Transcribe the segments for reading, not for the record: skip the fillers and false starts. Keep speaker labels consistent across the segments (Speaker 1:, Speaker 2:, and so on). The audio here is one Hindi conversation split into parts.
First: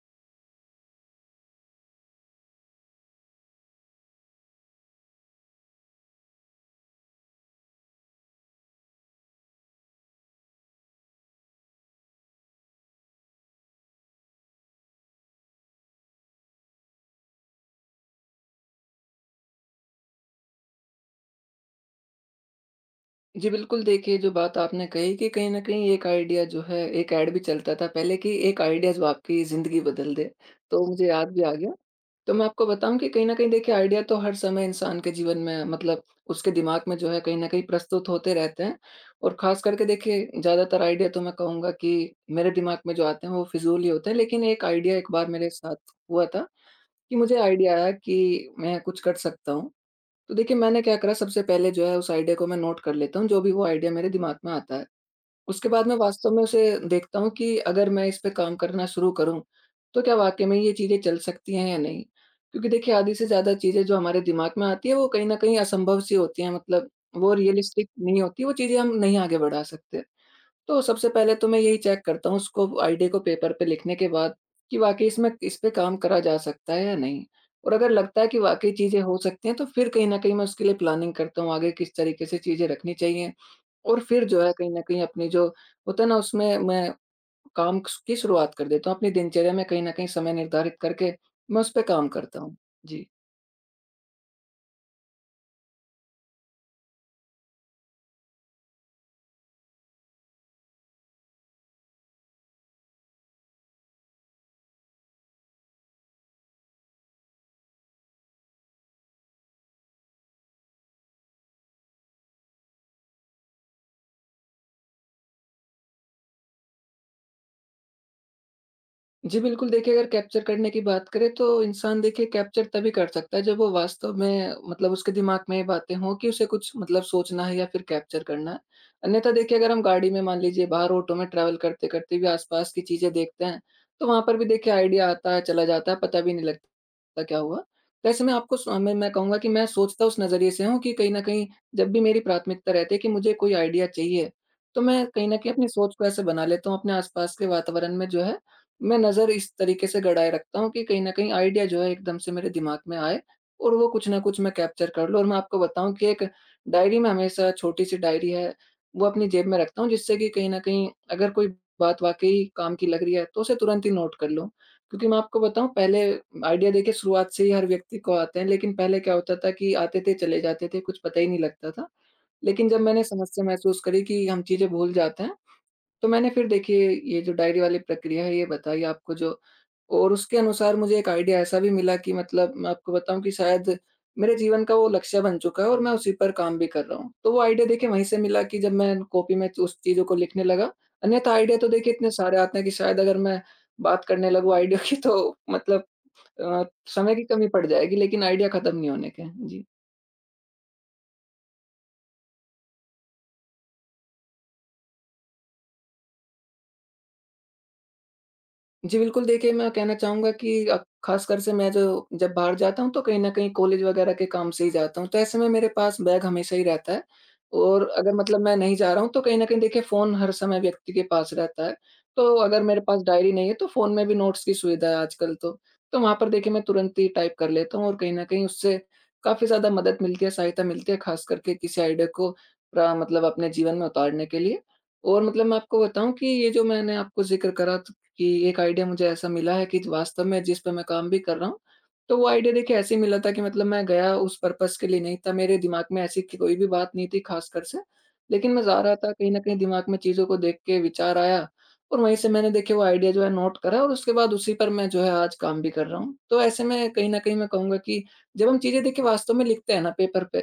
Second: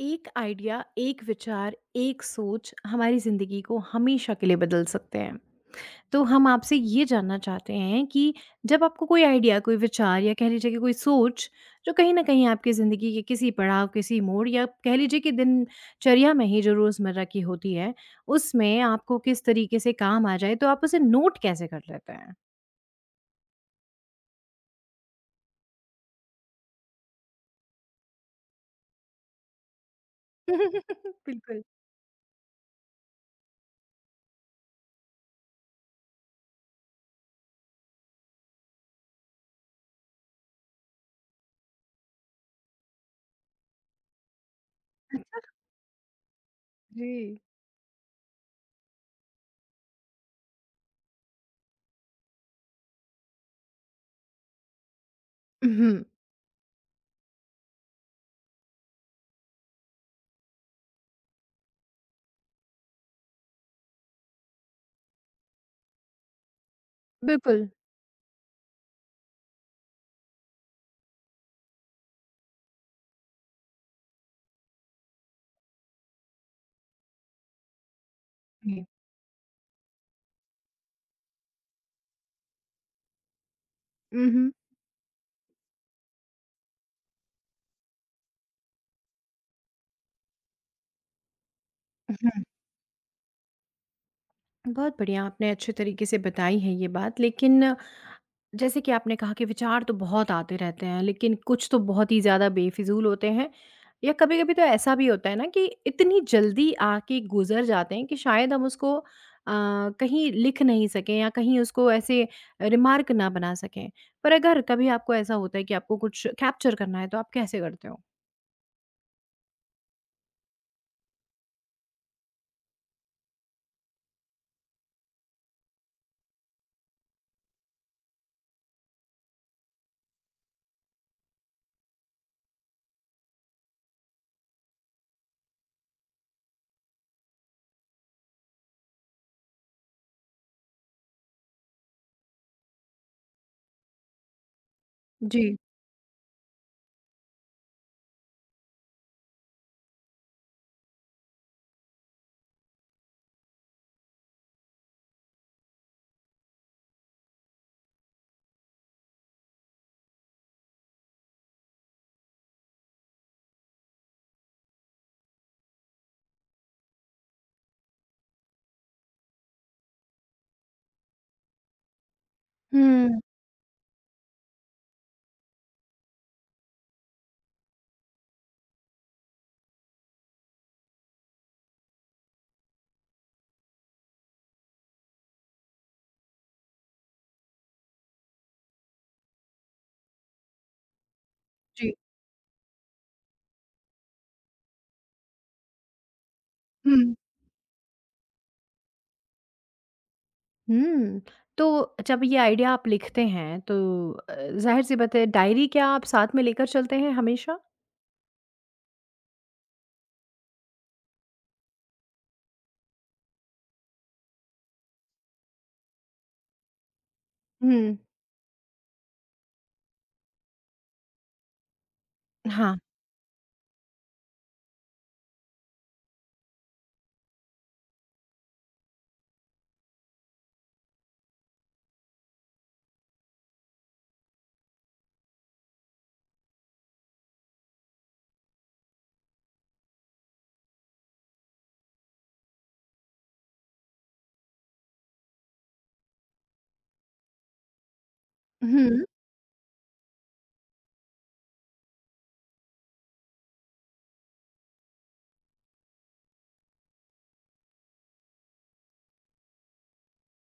Speaker 1: एक आइडिया, एक विचार, एक सोच हमारी ज़िंदगी को हमेशा के लिए बदल सकते हैं। तो हम आपसे ये जानना चाहते हैं कि जब आपको कोई आइडिया, कोई विचार या कह लीजिए कि कोई सोच जो कहीं न कहीं आपकी ज़िंदगी के किसी पड़ाव, किसी मोड़ या कह लीजिए कि दिनचर्या में ही जो रोज़मर्रा की होती है, उसमें आपको किस तरीके से काम आ जाए, तो आप उसे नोट कैसे कर लेते हैं?
Speaker 2: जी, बिल्कुल देखिए, जो बात आपने कही कि कहीं न कहीं एक आइडिया जो है, एक ऐड भी चलता था पहले कि एक आइडिया जो आपकी ज़िंदगी बदल दे, तो मुझे याद भी आ
Speaker 1: बिल्कुल।
Speaker 2: गया। तो मैं आपको बताऊँ कि कहीं न कहीं देखिए आइडिया तो हर समय इंसान के जीवन में, मतलब उसके दिमाग में जो है कहीं न कहीं प्रस्तुत होते रहते हैं। और ख़ास करके देखिए, ज़्यादातर आइडिया तो मैं कहूँगा कि मेरे दिमाग में जो आते हैं वो फिज़ूल ही होते हैं। लेकिन एक आइडिया एक बार मेरे
Speaker 1: अच्छा।
Speaker 2: साथ हुआ था
Speaker 1: जी।
Speaker 2: कि मुझे आइडिया आया कि मैं कुछ कर सकता हूँ। तो देखिए मैंने क्या करा, सबसे पहले जो है उस आइडिया को मैं नोट कर लेता हूँ, जो भी वो आइडिया मेरे दिमाग में आता है। उसके बाद
Speaker 1: हुँ,
Speaker 2: मैं वास्तव में उसे देखता हूँ कि अगर मैं इस पे काम करना शुरू करूँ, तो क्या वाक़ई में ये चीज़ें चल सकती हैं या नहीं? क्योंकि देखिए आधी से ज़्यादा चीज़ें जो हमारे दिमाग में आती हैं, वो कहीं न कहीं असंभव सी होती हैं, मतलब वो
Speaker 1: बिल्कुल।
Speaker 2: रियलिस्टिक नहीं होती, वो चीज़ें हम नहीं आगे बढ़ा सकते। तो सबसे पहले तो मैं यही चेक करता हूँ उसको, आइडिया को पेपर पे लिखने के बाद, कि वाक़ई इसमें इस पे काम करा जा सकता है या नहीं? और अगर लगता है कि वाक़ई
Speaker 1: जी।
Speaker 2: चीज़ें हो सकती हैं, तो फिर कहीं न कहीं मैं उसके लिए प्लानिंग करता हूँ, आगे किस तरीके से चीज़ें रखनी चाहिए। और फिर जो
Speaker 1: हुँ,
Speaker 2: है कहीं न कहीं अपनी जो होता है ना, उसमें मैं काम की शुरुआत कर देता हूँ। अपनी दिनचर्या में कहीं न कहीं समय निर्धारित करके मैं उस पे काम करता
Speaker 1: हुँ।
Speaker 2: हूँ। जी।
Speaker 1: बहुत बढ़िया, आपने अच्छे तरीके से बताई है ये बात। लेकिन जैसे कि आपने कहा कि विचार तो बहुत आते रहते हैं, लेकिन कुछ तो बहुत ही ज़्यादा बेफिज़ूल होते हैं या कभी-कभी तो ऐसा भी होता है ना कि इतनी जल्दी आके गुज़र जाते हैं कि शायद हम उसको कहीं लिख नहीं सकें या कहीं उसको ऐसे रिमार्क ना बना सकें। पर अगर कभी आपको ऐसा होता है कि आपको कुछ कैप्चर करना है, तो आप कैसे करते हो?
Speaker 2: जी, बिल्कुल देखिए, अगर कैप्चर करने की बात करें तो इंसान देखिए कैप्चर तभी कर सकता है जब वो वास्तव में, मतलब उसके दिमाग में ये बातें हों कि उसे कुछ, मतलब सोचना है या फिर कैप्चर करना है। अन्यथा देखिए, अगर हम गाड़ी में मान लीजिए, बाहर ऑटो में ट्रैवल करते-करते भी आस-पास की चीज़ें देखते हैं, तो वहाँ पर भी देखिए आइडिया आता है, चला जाता है, पता भी नहीं लगता क्या हुआ। तो ऐसे में आपको, सो मैं कहूँगा कि मैं सोचता उस नज़रिए से हूँ कि कहीं न कहीं जब भी मेरी प्राथमिकता रहती है कि मुझे कोई आइडिया चाहिए, तो मैं कहीं न कहीं
Speaker 1: जी।
Speaker 2: अपनी सोच को ऐसे बना लेता हूँ अपने आस-पास के वातावरण में जो है, मैं नज़र इस तरीके से गड़ाए रखता हूँ कि कहीं न कहीं आइडिया जो है एकदम से मेरे दिमाग में आए और वो कुछ न कुछ मैं कैप्चर कर लूँ। और मैं आपको बताऊँ कि एक डायरी, में हमेशा छोटी-सी डायरी है, वो अपनी जेब में रखता हूँ, जिससे कि कहीं न कहीं अगर कोई बात वाक़ई काम की लग रही है, तो उसे तुरंत ही नोट कर लूँ। क्योंकि मैं आपको बताऊँ, पहले आइडिया देखिए शुरुआत से ही हर व्यक्ति को आते हैं, लेकिन पहले क्या होता था कि आते थे, चले जाते थे, कुछ पता ही नहीं लगता था। लेकिन जब मैंने
Speaker 1: हुँ।
Speaker 2: समस्या महसूस करी कि हम चीज़ें भूल जाते हैं, तो मैंने फिर देखिए ये जो डायरी वाली प्रक्रिया है ये बताई आपको जो, और उसके अनुसार मुझे एक आइडिया ऐसा भी मिला कि, मतलब मैं आपको बताऊं कि शायद मेरे जीवन का वो लक्ष्य बन चुका है और मैं उसी पर काम भी कर रहा हूँ। तो वो आइडिया देखिए वहीं से मिला कि जब मैं कॉपी में उस चीजों को लिखने लगा। अन्यथा आइडिया तो
Speaker 1: जी।
Speaker 2: देखिए इतने सारे आते हैं कि शायद अगर मैं बात करने लगूं आइडिया की, तो मतलब अ,
Speaker 1: हुँ।
Speaker 2: समय की कमी पड़ जाएगी, लेकिन आइडिया खत्म नहीं होने के। जी।
Speaker 1: हुँ। तो जब ये आइडिया आप लिखते हैं तो ज़ाहिर-सी बात है डायरी क्या आप साथ में लेकर चलते हैं हमेशा?
Speaker 2: जी, बिल्कुल देखिए, मैं कहना चाहूँगा कि ख़ासकर से मैं जो जब बाहर जाता हूँ तो कहीं न कहीं कॉलेज वग़ैरह के काम से ही जाता हूँ, तो ऐसे में मेरे पास बैग हमेशा ही रहता है। और
Speaker 1: हुँ।
Speaker 2: अगर, मतलब मैं नहीं जा रहा हूँ तो कहीं न कहीं देखिए फ़ोन हर समय व्यक्ति के पास रहता है। तो अगर
Speaker 1: हाँ।
Speaker 2: मेरे पास डायरी नहीं है तो फ़ोन में भी नोट्स की सुविधा है आजकल तो। तो वहाँ पर देखिए मैं तुरंत ही टाइप कर लेता हूँ, और कहीं न कहीं उससे काफ़ी ज़्यादा मदद मिलती है, सहायता मिलती है, ख़ास करके किसी आइडिया को प्रा मतलब अपने जीवन में उतारने के लिए। और, मतलब मैं आपको बताऊँ कि ये जो मैंने आपको ज़िक्र करा कि एक आइडिया मुझे ऐसा मिला है कि वास्तव में जिस पे मैं काम भी कर रहा हूँ, तो वो आइडिया देखिए ऐसे ही मिला था कि, मतलब मैं गया उस पर्पज़ के लिए नहीं था, मेरे दिमाग में ऐसी क कोई भी बात नहीं थी ख़ासकर से। लेकिन मैं जा रहा
Speaker 1: हुँ।
Speaker 2: था, कहीं न कहीं दिमाग में चीज़ों को देख के विचार आया, और वहीं से मैंने देखिए वो आइडिया जो है नोट करा, और उसके बाद उसी पर मैं जो है आज काम भी कर रहा हूँ। तो ऐसे में कहीं न कहीं मैं कहूँगा कि जब हम चीज़ें देखिए वास्तव में लिखते हैं ना पेपर पे,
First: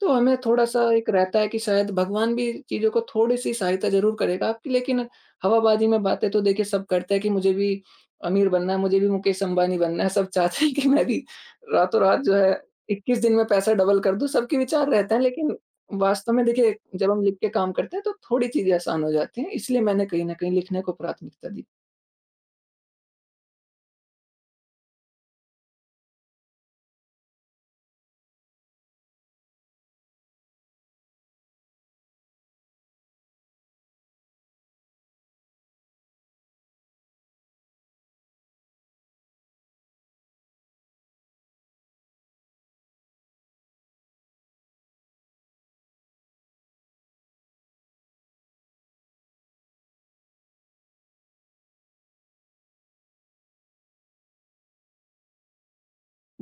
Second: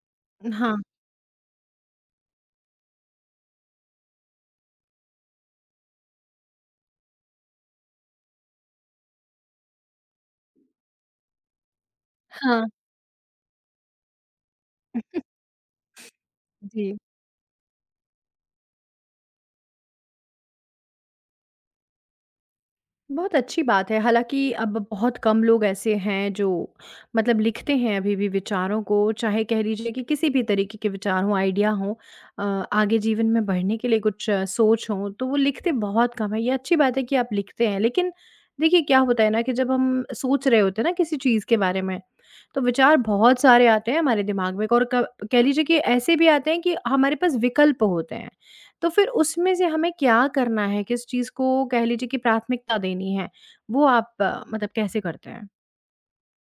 Speaker 2: तो हमें
Speaker 1: हाँ।
Speaker 2: थोड़ा-सा एक रहता है कि शायद भगवान भी चीज़ों को थोड़ी-सी सहायता ज़रूर करेगा आपकी, लेकिन हवाबाजी में बातें तो देखिए सब करते हैं कि मुझे भी अमीर बनना है, मुझे भी मुकेश अंबानी बनना है, सब चाहते हैं कि मैं भी रातों-रात जो है
Speaker 1: हाँ।
Speaker 2: 21 दिन में पैसा डबल कर दूँ, सबके विचार रहते हैं। लेकिन वास्तव में देखिए
Speaker 1: जी।
Speaker 2: जब हम लिख के काम करते हैं तो थोड़ी चीज़ें आसान हो जाती हैं, इसलिए मैंने कहीं न कहीं लिखने को प्राथमिकता दी।
Speaker 1: बहुत अच्छी बात है। हालाँकि अब बहुत कम लोग ऐसे हैं जो मतलब लिखते हैं अभी भी विचारों को, चाहे कह लीजिए कि किसी भी तरीके के विचार हों, आइडिया हों अ, आगे जीवन में बढ़ने के लिए कुछ सोच हो, तो वो लिखते बहुत कम हैं। ये अच्छी बात है कि आप लिखते हैं, लेकिन देखिए क्या होता है ना कि जब हम सोच रहे होते हैं ना किसी चीज़ के बारे में, तो विचार बहुत सारे आते हैं हमारे दिमाग में और क कह लीजिए कि ऐसे भी आते हैं कि हमारे पास विकल्प होते हैं। तो फिर उसमें से हमें क्या करना है? किस चीज़ को कह लीजिए कि प्राथमिकता देनी है? वो आप मतलब कैसे करते हैं?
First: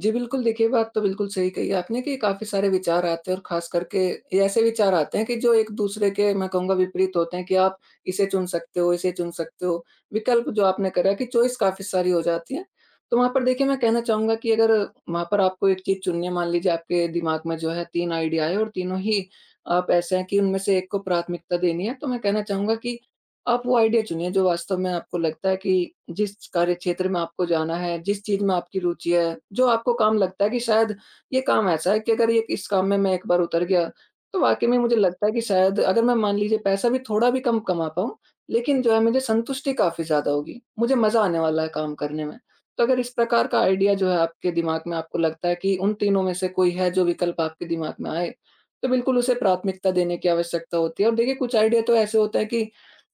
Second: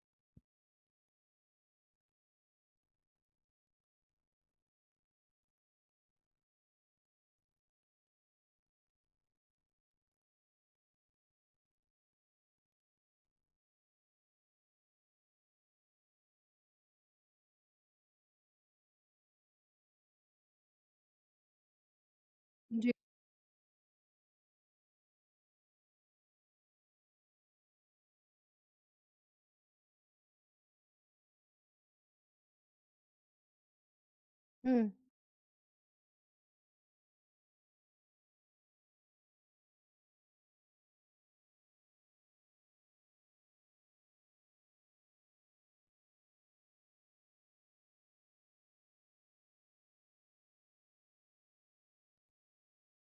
Speaker 2: जी, बिल्कुल देखिए, बात तो बिल्कुल सही कही आपने कि काफ़ी सारे विचार आते हैं, और ख़ास करके ये ऐसे विचार आते हैं कि जो एक-दूसरे के, मैं कहूँगा, विपरीत होते हैं कि आप इसे चुन सकते हो, इसे चुन सकते हो। विकल्प, जो आपने करा कि चॉइस, काफ़ी सारी हो जाती है। तो वहाँ पर देखिए मैं कहना चाहूँगा कि, अगर वहाँ पर आपको एक चीज़ चुननी है, मान लीजिए आपके दिमाग में जो है 3 आइडिया है और तीनों ही आप ऐसे हैं कि उनमें से एक को प्राथमिकता देनी है। तो मैं कहना चाहूँगा
Speaker 1: जी।
Speaker 2: कि आप वो आइडिया चुनिए जो वास्तव में आपको लगता है कि जिस कार्य क्षेत्र में आपको जाना है, जिस चीज़ में आपकी रुचि है, जो आपको काम लगता है कि शायद ये काम ऐसा है कि अगर ये इस काम में मैं एक बार उतर गया, तो वाक़ई में
Speaker 1: हुँ।
Speaker 2: मुझे लगता है कि शायद अगर मैं मान लीजिए पैसा भी थोड़ा भी कम कमा पाऊँ, लेकिन जो है मुझे संतुष्टि काफ़ी ज़्यादा होगी। मुझे मज़ा आने वाला है काम करने में। तो अगर इस प्रकार का आइडिया जो है आपके दिमाग में आपको लगता है कि उन तीनों में से कोई है जो विकल्प आपके दिमाग में आए, तो बिल्कुल उसे प्राथमिकता देने की आवश्यकता होती है। और देखिए कुछ आइडिया तो ऐसे होते हैं कि,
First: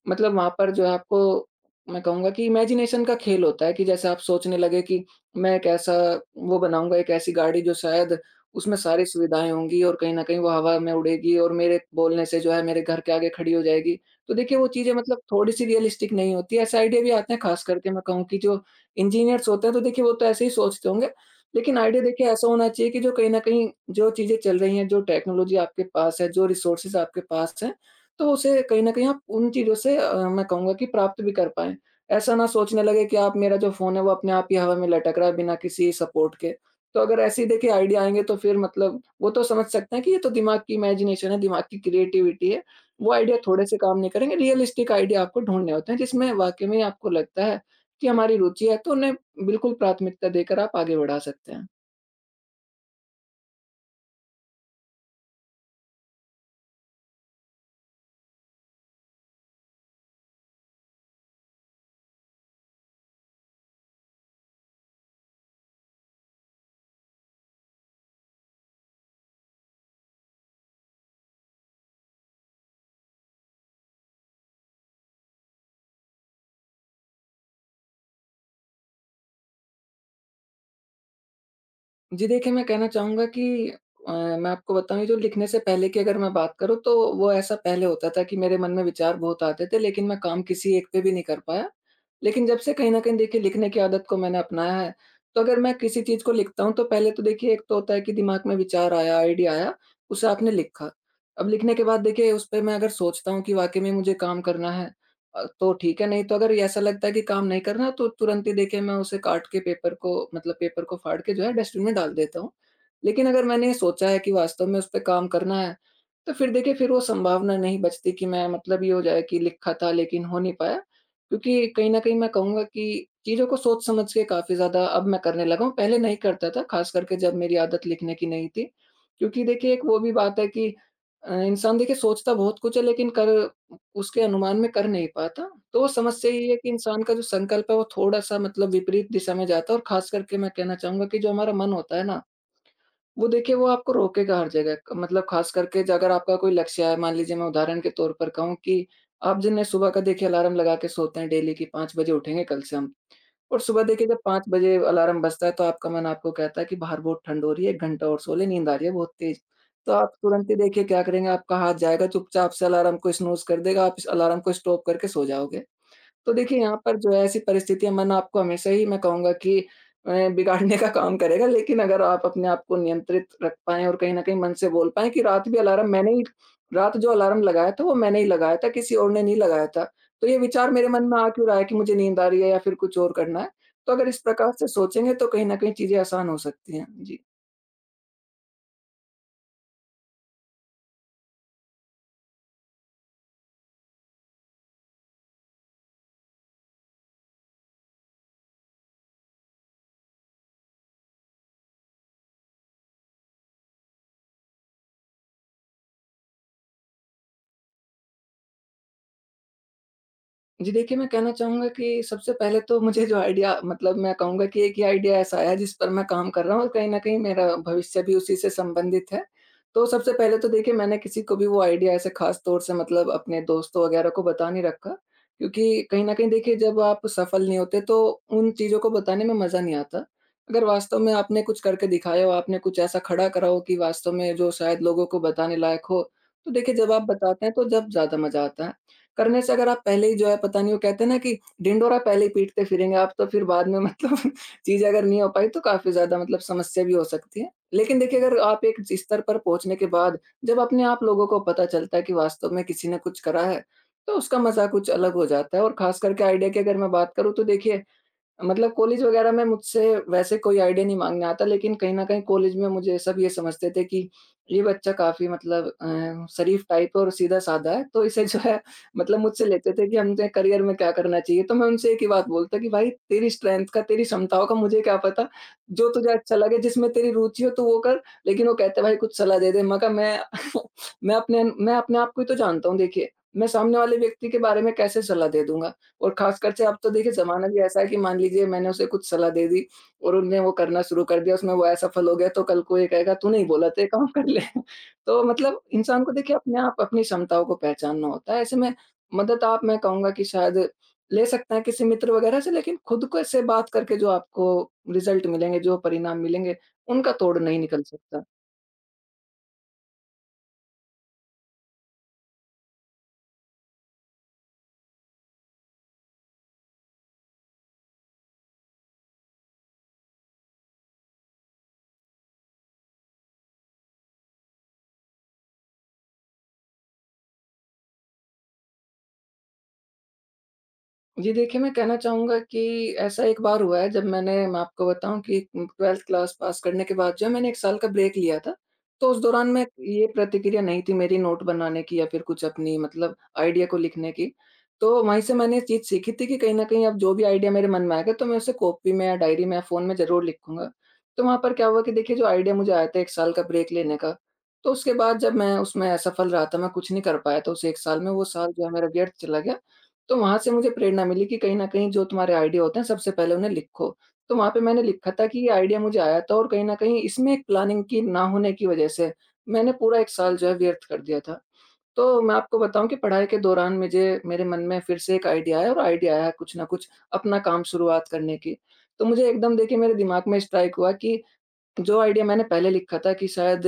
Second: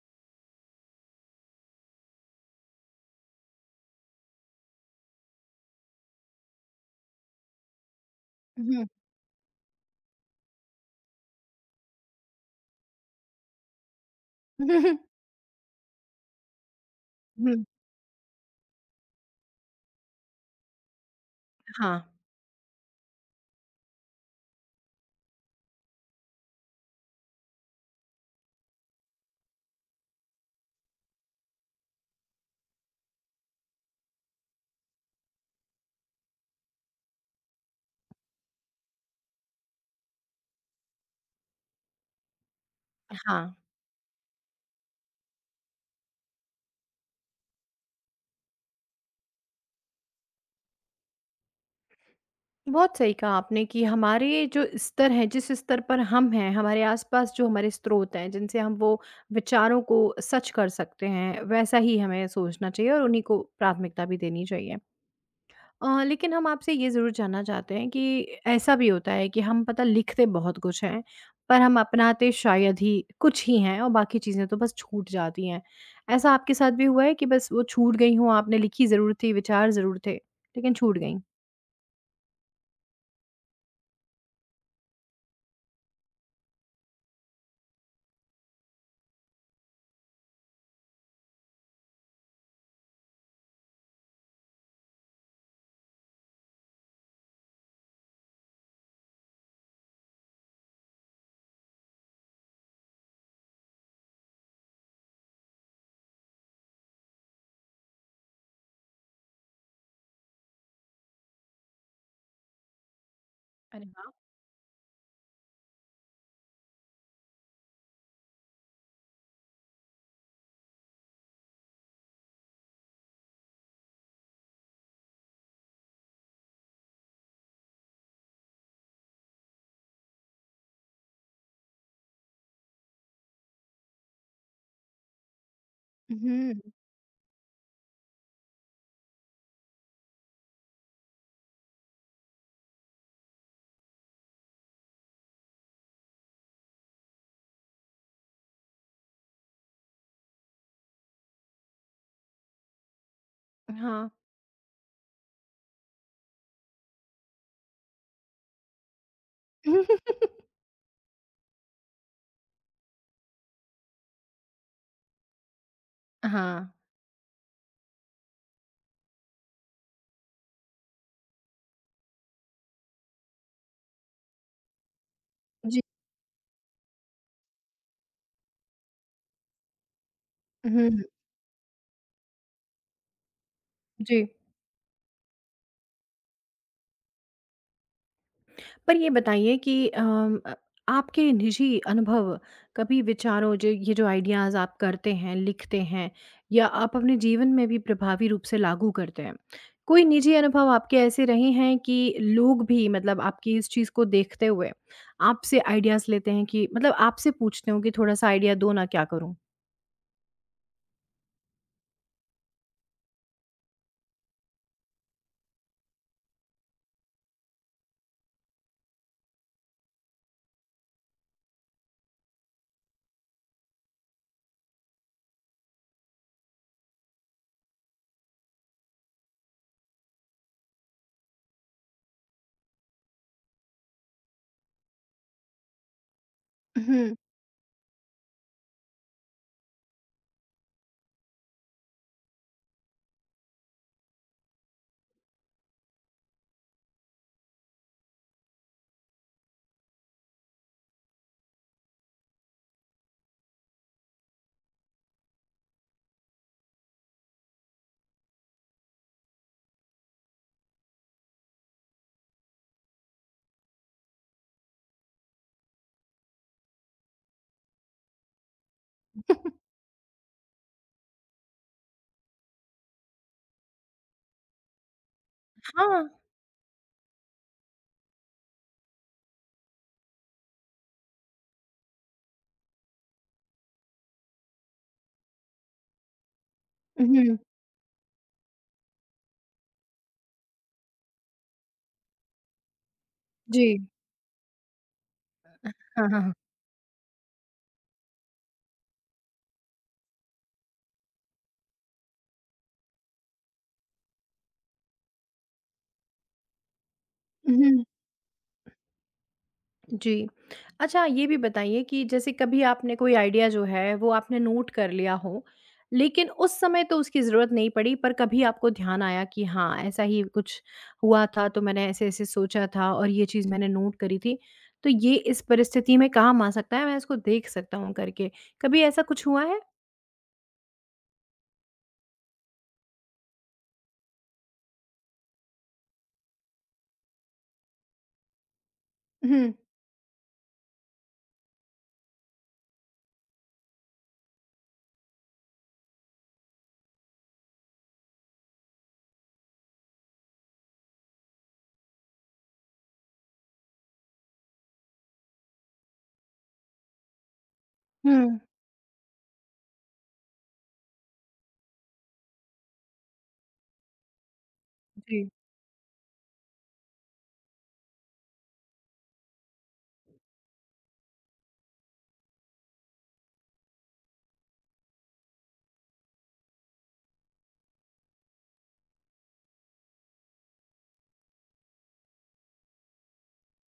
Speaker 2: मतलब वहाँ पर जो है आपको, मैं कहूँगा कि इमेजिनेशन का खेल होता है कि जैसे आप सोचने लगे कि मैं एक ऐसा वो बनाऊँगा, एक ऐसी गाड़ी जो शायद उसमें
Speaker 1: हुँ।
Speaker 2: सारी सुविधाएँ होंगी और कहीं न कहीं वो हवा में उड़ेगी और मेरे बोलने से जो है मेरे घर के आगे खड़ी हो जाएगी। तो देखिए वो चीज़ें,
Speaker 1: हुँ।
Speaker 2: मतलब थोड़ी-सी रियलिस्टिक नहीं होती है। ऐसे आइडिया भी आते हैं, ख़ास करके मैं कहूँ कि जो इंजीनियर्स होते हैं तो देखिए वो तो ऐसे ही सोचते होंगे। लेकिन
Speaker 1: हाँ,
Speaker 2: आइडिया देखिए ऐसा होना चाहिए कि जो कहीं न कहीं जो चीज़ें चल रही हैं, जो टेक्नोलॉजी आपके पास है, जो रिसोर्सेज़ आपके पास हैं, तो उसे कहीं न कहीं आप उन चीज़ों से, मैं कहूँगा कि प्राप्त भी कर पाएँ। ऐसा ना सोचने लगे कि आप, मेरा जो फ़ोन है वो अपने आप ही हवा में लटक रहा है बिना किसी सपोर्ट के। तो अगर ऐसे ही देखिए आइडिया आएँगे तो फिर, मतलब वो तो समझ सकते हैं कि ये तो दिमाग की इमेजिनेशन है, दिमाग की क्रिएटिविटी है। वो आइडिया
Speaker 1: हाँ।
Speaker 2: थोड़े से काम नहीं करेंगे, रियलिस्टिक आइडिया आपको ढूँढने होते हैं जिसमें वाक़ई में आपको लगता है कि हमारी रुचि है, तो उन्हें बिल्कुल प्राथमिकता देकर आप आगे बढ़ा सकते हैं।
Speaker 1: बहुत सही कहा आपने कि हमारे जो स्तर हैं, जिस स्तर पर हम हैं, हमारे आस-पास जो हमारे स्रोत हैं, जिनसे हम वो विचारों को सच कर सकते हैं, वैसा ही हमें सोचना चाहिए और उन्हीं को प्राथमिकता भी देनी चाहिए। लेकिन हम आपसे ये ज़रूर जानना चाहते हैं कि ऐसा भी होता है कि हम पता लिखते बहुत कुछ हैं, पर हम अपनाते शायद ही कुछ ही हैं और बाकी चीज़ें तो बस छूट जाती हैं। ऐसा आपके साथ भी हुआ है कि बस वो छूट गई हों, आपने लिखी ज़रूर थी, विचार ज़रूर थे, लेकिन छूट गईं?
Speaker 2: जी देखिए, मैं कहना चाहूँगा कि मैं आपको बताऊँ, ये जो लिखने से पहले की अगर मैं बात करूँ, तो वो ऐसा पहले होता था कि मेरे मन में विचार बहुत आते थे लेकिन मैं काम किसी एक पे भी नहीं कर पाया। लेकिन जब से कहीं न कहीं देखिए लिखने की आदत को मैंने अपनाया है, तो अगर मैं किसी चीज़ को लिखता हूँ तो पहले तो देखिए एक तो होता है कि दिमाग में विचार आया, आइडिया आया, उसे आपने लिखा। अब लिखने के बाद देखिए उस पे मैं अगर सोचता हूँ कि वाक़ई में मुझे काम करना है, तो ठीक है, नहीं तो अगर ऐसा लगता है कि काम नहीं कर रहा, तो तुरंत ही देखिए मैं उसे काट के पेपर को, मतलब पेपर को फाड़ के जो है डस्टबिन में डाल देता हूँ। लेकिन अगर मैंने ये
Speaker 1: अरे
Speaker 2: सोचा
Speaker 1: वाह!
Speaker 2: है कि वास्तव में उसपे काम करना है, तो फिर देखिए फिर वो संभावना नहीं बचती कि मैं मतलब ये हो जाए कि लिखा था लेकिन हो नहीं पाया। क्योंकि कहीं न कहीं मैं कहूँगा कि चीज़ों को सोच समझ के काफ़ी ज़्यादा अब मैं करने लगा हूँ, पहले नहीं करता था, ख़ास करके जब मेरी आदत लिखने की नहीं थी। क्योंकि देखिए एक वो भी बात है कि इंसान देखिए सोचता बहुत कुछ है, लेकिन कर उसके अनुमान में कर नहीं पाता। तो समस्या ये है
Speaker 1: हुँ।
Speaker 2: कि इंसान का जो संकल्प है वो थोड़ा-सा मतलब विपरीत दिशा में जाता है, और ख़ास करके मैं कहना चाहूँगा कि जो हमारा मन होता है ना, वो देखिए वो आपको रोकेगा हर जगह। मतलब ख़ास करके ज अगर आपका कोई लक्ष्य है, मान लीजिए मैं उदाहरण के तौर पर कहूँ कि आप जिन्हें सुबह का देखिए अलार्म लगा के सोते हैं डेली कि 5 बजे उठेंगे कल से हम। और सुबह देखिए
Speaker 1: हाँ।
Speaker 2: जब 5 बजे अलार्म बजता है, तो आपका मन आपको कहता है कि बाहर बहुत ठंड हो रही है, 1 घंटा और सो लें, नींद आ रही है बहुत तेज। तो आप तुरंत ही देखिए क्या करेंगे, आपका हाथ जाएगा चुपचाप से अलार्म को स्नूज़ कर देगा, आप इस अलार्म को स्टॉप करके सो जाओगे। तो देखिए
Speaker 1: हाँ।
Speaker 2: यहाँ पर जो है ऐसी परिस्थितियाँ मन आपको हमेशा ही मैं कहूँगा कि बिगाड़ने का काम करेगा, लेकिन अगर आप अपने आप को नियंत्रित रख पाएँ और कहीं न कहीं मन से बोल पाएँ कि
Speaker 1: जी।
Speaker 2: रात जो अलार्म लगाया था वो मैंने ही लगाया था, किसी और ने नहीं लगाया था। तो ये विचार
Speaker 1: हुँ,
Speaker 2: मेरे
Speaker 1: हुँ।
Speaker 2: मन में आ क्यों रहा है कि मुझे नींद आ रही है या फिर कुछ और करना है। तो अगर इस
Speaker 1: जी।
Speaker 2: प्रकार से सोचेंगे तो कहीं न कहीं चीज़ें आसान हो सकती हैं। जी।
Speaker 1: पर ये बताइए कि आपके निजी अनुभव कभी विचारों जो ये जो आइडियाज़ आप करते हैं, लिखते हैं या आप अपने जीवन में भी प्रभावी रूप से लागू करते हैं। कोई निजी अनुभव आपके ऐसे रहे हैं कि लोग भी मतलब आपकी इस चीज़ को देखते हुए आपसे आइडियाज़ लेते हैं कि मतलब आपसे पूछते हो कि थोड़ा-सा आइडिया दो ना क्या करूँ?
Speaker 2: जी, देखिए मैं कहना चाहूँगा कि सबसे पहले तो मुझे जो आइडिया मतलब मैं कहूँगा कि एक ही आइडिया ऐसा आया जिस पर मैं काम कर रहा हूँ, और कहीं न कहीं मेरा भविष्य भी उसी से संबंधित है। तो सबसे पहले तो देखिए मैंने किसी को भी वो आइडिया ऐसे ख़ास तौर से मतलब अपने दोस्तों वग़ैरह को बता नहीं रखा, क्योंकि कहीं न कहीं देखिए जब आप सफल नहीं होते तो उन चीज़ों को बताने में मज़ा नहीं आता। अगर वास्तव में आपने कुछ करके दिखाया हो, आपने कुछ ऐसा खड़ा करा हो कि वास्तव में जो शायद लोगों को बताने लायक हो, तो देखिए जब आप
Speaker 1: हुँ।
Speaker 2: बताते हैं तो जब ज़्यादा मज़ा आता है। करने से अगर आप पहले ही जो है पता नहीं, वो कहते हैं ना कि ढिंढोरा पहले ही पीटते फिरेंगे आप, तो फिर बाद में मतलब चीज़ अगर नहीं हो पाई तो काफ़ी ज़्यादा मतलब समस्या भी हो सकती है। लेकिन देखिए अगर आप एक स्तर पर पहुँचने के बाद जब अपने आप लोगों को पता चलता है कि वास्तव में किसी ने कुछ करा है, तो उसका मज़ा कुछ अलग हो जाता है, और ख़ास करके आइडिया की अगर मैं बात करूँ तो देखिए मतलब कॉलेज वगैरह में मुझसे वैसे कोई आइडिया नहीं माँगने आता, लेकिन कहीं न कहीं कॉलेज में मुझे सब ये समझते थे कि ये बच्चा काफ़ी मतलब शरीफ टाइप और सीधा-साधा है, तो इसे जो है मतलब मुझसे लेते थे कि हमने करियर में क्या करना चाहिए। तो मैं उनसे एक ही बात बोलता कि भाई तेरी स्ट्रेंथ का, तेरी क्षमताओं का मुझे क्या पता? जो तुझे
Speaker 1: हाँ।
Speaker 2: अच्छा लगे, जिसमें तेरी रुचि हो तू वो कर। लेकिन वो कहते भाई कुछ सलाह दे दे। मैं कहा मैं मैं अपने आप को ही तो जानता हूँ देखिए, मैं सामने वाले व्यक्ति के बारे में कैसे सलाह दे दूँगा? और ख़ासकर से अब तो देखिए
Speaker 1: हुँ।
Speaker 2: ज़माना भी ऐसा है कि मान लीजिए मैंने उसे कुछ सलाह दे दी और उनने वो करना शुरू कर दिया, उसमें वो असफल हो गया तो कल को ये कहेगा तूने ही
Speaker 1: जी।
Speaker 2: बोला था ये काम कर ले। तो मतलब इंसान
Speaker 1: हाँ,
Speaker 2: को
Speaker 1: हाँ,
Speaker 2: देखिए अपने आप अपनी क्षमताओं को पहचानना होता है। ऐसे में मदद आप मैं कहूँगा कि शायद ले सकते हैं किसी मित्र वग़ैरह से, लेकिन खुद को से बात करके जो आपको रिज़ल्ट मिलेंगे, जो परिणाम मिलेंगे, उनका तोड़ नहीं निकल
Speaker 1: हाँ।
Speaker 2: सकता।
Speaker 1: जी। अच्छा ये भी बताइए कि जैसे कभी आपने कोई आइडिया जो है वो आपने नोट कर लिया हो, लेकिन उस समय तो उसकी ज़रूरत नहीं पड़ी पर कभी आपको ध्यान आया कि हाँ, ऐसा ही कुछ हुआ था तो मैंने ऐसे-ऐसे सोचा था और ये चीज़ मैंने नोट करी थी, तो ये इस परिस्थिति में काम आ सकता है, मैं इसको देख सकता हूँ करके। कभी ऐसा कुछ हुआ है?
Speaker 2: जी देखिए, मैं कहना चाहूँगा कि ऐसा एक बार हुआ है जब मैंने मैं आपको बताऊँ कि 12th क्लास पास करने के बाद जो है मैंने 1 साल का ब्रेक लिया था। तो उस दौरान
Speaker 1: हुँ।
Speaker 2: मैं ये प्रतिक्रिया नहीं थी मेरी नोट बनाने की या फिर कुछ अपनी मतलब आइडिया को लिखने की। तो वहीं से मैंने ये चीज़ सीखी थी कि कहीं न कहीं अब जो भी आइडिया मेरे मन में आएगा तो मैं उसे कॉपी में या डायरी में या फ़ोन में ज़रूर लिखूँगा। तो वहाँ पर क्या हुआ कि देखिए जो आइडिया मुझे आया था 1 साल का ब्रेक लेने का, तो उसके बाद जब मैं उसमें असफल रहा था, मैं कुछ नहीं कर पाया था उस 1 साल में, वो
Speaker 1: हुँ।
Speaker 2: साल जो है मेरा व्यर्थ चला गया। तो वहाँ से मुझे प्रेरणा मिली कि कहीं न कहीं जो तुम्हारे आइडिया होते हैं सबसे पहले उन्हें लिखो। तो वहाँ पे मैंने लिखा था
Speaker 1: जी।
Speaker 2: कि ये आइडिया मुझे आया था, और कहीं न कहीं इसमें एक प्लानिंग की ना होने की वज़ह से मैंने पूरा 1 साल जो है व्यर्थ कर दिया था। तो मैं आपको बताऊँ कि पढ़ाई के दौरान मुझे मेरे मन में फिर से एक आइडिया आया, और आइडिया आया कुछ न कुछ अपना काम शुरुआत करने की। तो मुझे एकदम देखिए मेरे दिमाग में स्ट्राइक हुआ कि जो आइडिया मैंने पहले लिखा था कि शायद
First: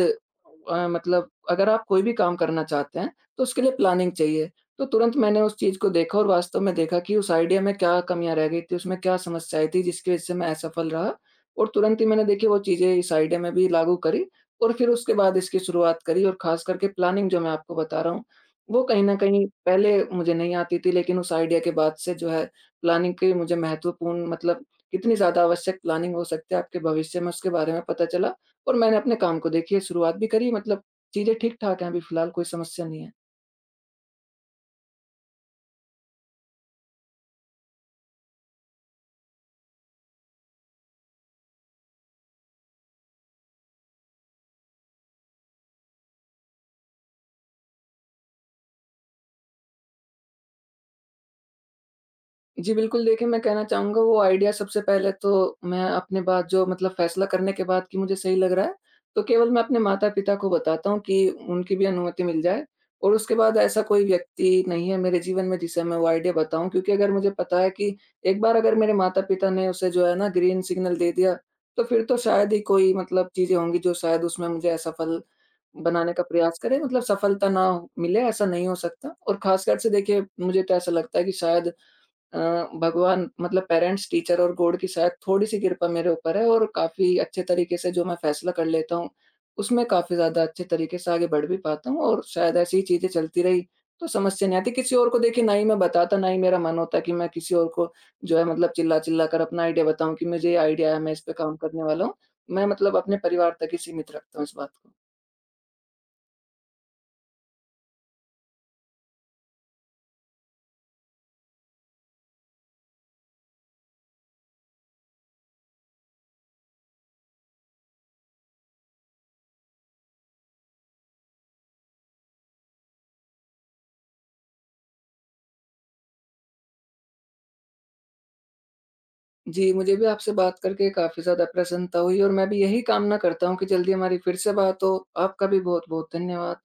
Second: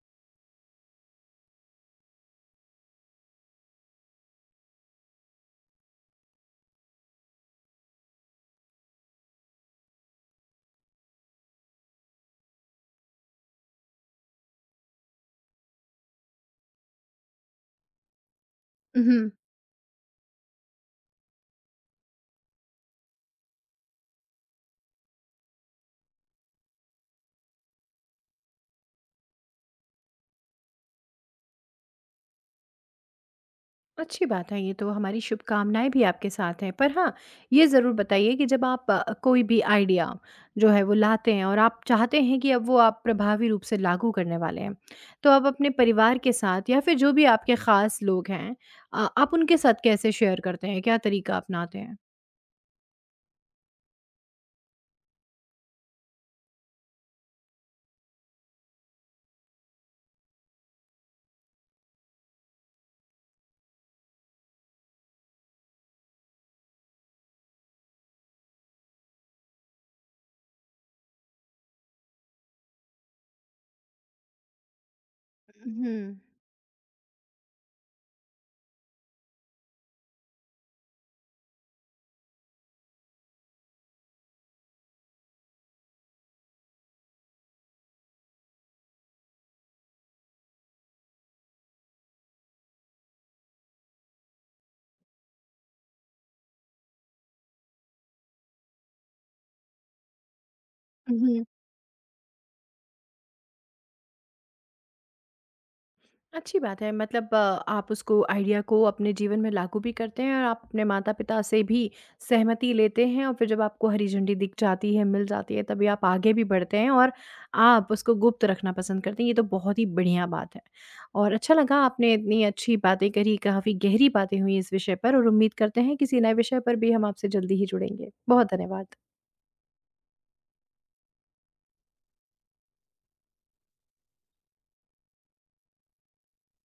Speaker 2: मतलब अगर आप कोई भी काम करना चाहते हैं, तो उसके लिए प्लानिंग चाहिए। तो तुरंत मैंने उस चीज़ को देखा और वास्तव में देखा कि उस आइडिया में क्या कमियाँ रह गई थी, उसमें क्या समस्याएँ थी जिसकी वजह से मैं असफल रहा, और तुरंत ही मैंने देखिए वो चीज़ें इस आइडिया में भी लागू करी, और फिर उसके बाद इसकी शुरुआत करी, और ख़ास करके प्लानिंग जो मैं आपको बता रहा हूँ, वो कहीं न
Speaker 1: हम्म।
Speaker 2: कहीं पहले मुझे नहीं आती थी, लेकिन उस आइडिया के बाद से जो है प्लानिंग की मुझे महत्वपूर्ण मतलब कितनी ज़्यादा आवश्यक प्लानिंग हो सकती है आपके भविष्य में उसके बारे में पता चला, और मैंने अपने काम को देखिए शुरुआत भी करी मतलब चीज़ें ठीक-ठाक हैं, अभी फ़िलहाल कोई समस्या नहीं है।
Speaker 1: अच्छी बात है, ये तो हमारी शुभकामनाएँ भी आपके साथ हैं। पर हाँ, ये ज़रूर बताइए कि जब आप कोई भी आइडिया जो है वो लाते हैं और आप चाहते हैं कि अब वो आप प्रभावी रूप से लागू करने वाले हैं। तो आप अपने परिवार के साथ या फिर जो भी आपके ख़ास लोग हैं आप उनके साथ कैसे शेयर करते हैं? क्या तरीका अपनाते हैं?
Speaker 2: जी, बिल्कुल देखिए, मैं कहना चाहूँगा वो आइडिया सबसे पहले तो मैं अपने बाद जो मतलब फैसला करने के बाद कि मुझे सही लग रहा है, तो केवल मैं अपने माता-पिता को बताता हूँ कि उनकी भी अनुमति मिल जाए, और उसके बाद ऐसा कोई व्यक्ति नहीं है मेरे जीवन में जिसे मैं वो आइडिया बताऊँ, क्योंकि अगर मुझे पता है कि एक बार अगर मेरे माता-पिता ने उसे जो है ना ग्रीन सिग्नल दे दिया, तो फिर तो शायद ही कोई मतलब चीज़ें होंगी जो शायद उसमें मुझे असफल बनाने का प्रयास करें, मतलब सफलता ना मिले ऐसा नहीं हो सकता, और ख़ासकर से देखिए मुझे तो ऐसा लगता है कि शायद अ, भगवान मतलब पेरेंट्स, टीचर और गॉड की शायद थोड़ी-सी कृपा मेरे ऊपर है, और काफ़ी अच्छे तरीके से जो मैं फ़ैसला कर लेता हूँ, उसमें काफ़ी ज़्यादा अच्छे तरीके से आगे बढ़ भी पाता हूँ, और शायद ऐसी ही चीज़ें चलती रही तो समस्या नहीं आती। किसी और को देखिए ना ही मैं बताता, ना ही मेरा मन होता कि मैं किसी और को जो है मतलब चिल्ला-चिल्ला कर अपना आइडिया बताऊँ कि मुझे ये आइडिया है, मैं इस पे
Speaker 1: हुँ।
Speaker 2: काम करने वाला हूँ। मैं मतलब अपने परिवार तक ही सीमित रखता हूँ इस बात को।
Speaker 1: अच्छी बात है मतलब आप उसको आइडिया को अपने जीवन में लागू भी करते हैं और आप अपने माता पिता से भी सहमति लेते हैं और फिर जब आपको हरी झंडी दिख जाती है मिल जाती है तभी आप आगे भी बढ़ते हैं और आप उसको गुप्त रखना पसंद करते हैं ये तो बहुत ही बढ़िया बात है और अच्छा लगा आपने इतनी अच्छी बातें करी काफ़ी गहरी बातें हुई इस विषय पर और उम्मीद करते हैं किसी नए विषय पर भी हम आपसे जल्दी ही जुड़ेंगे, बहुत धन्यवाद।
Speaker 2: जी, मुझे भी आपसे बात करके काफ़ी ज़्यादा प्रसन्नता हुई, और मैं भी यही कामना करता हूँ कि जल्दी हमारी फिर से बात हो। आपका भी बहुत-बहुत धन्यवाद।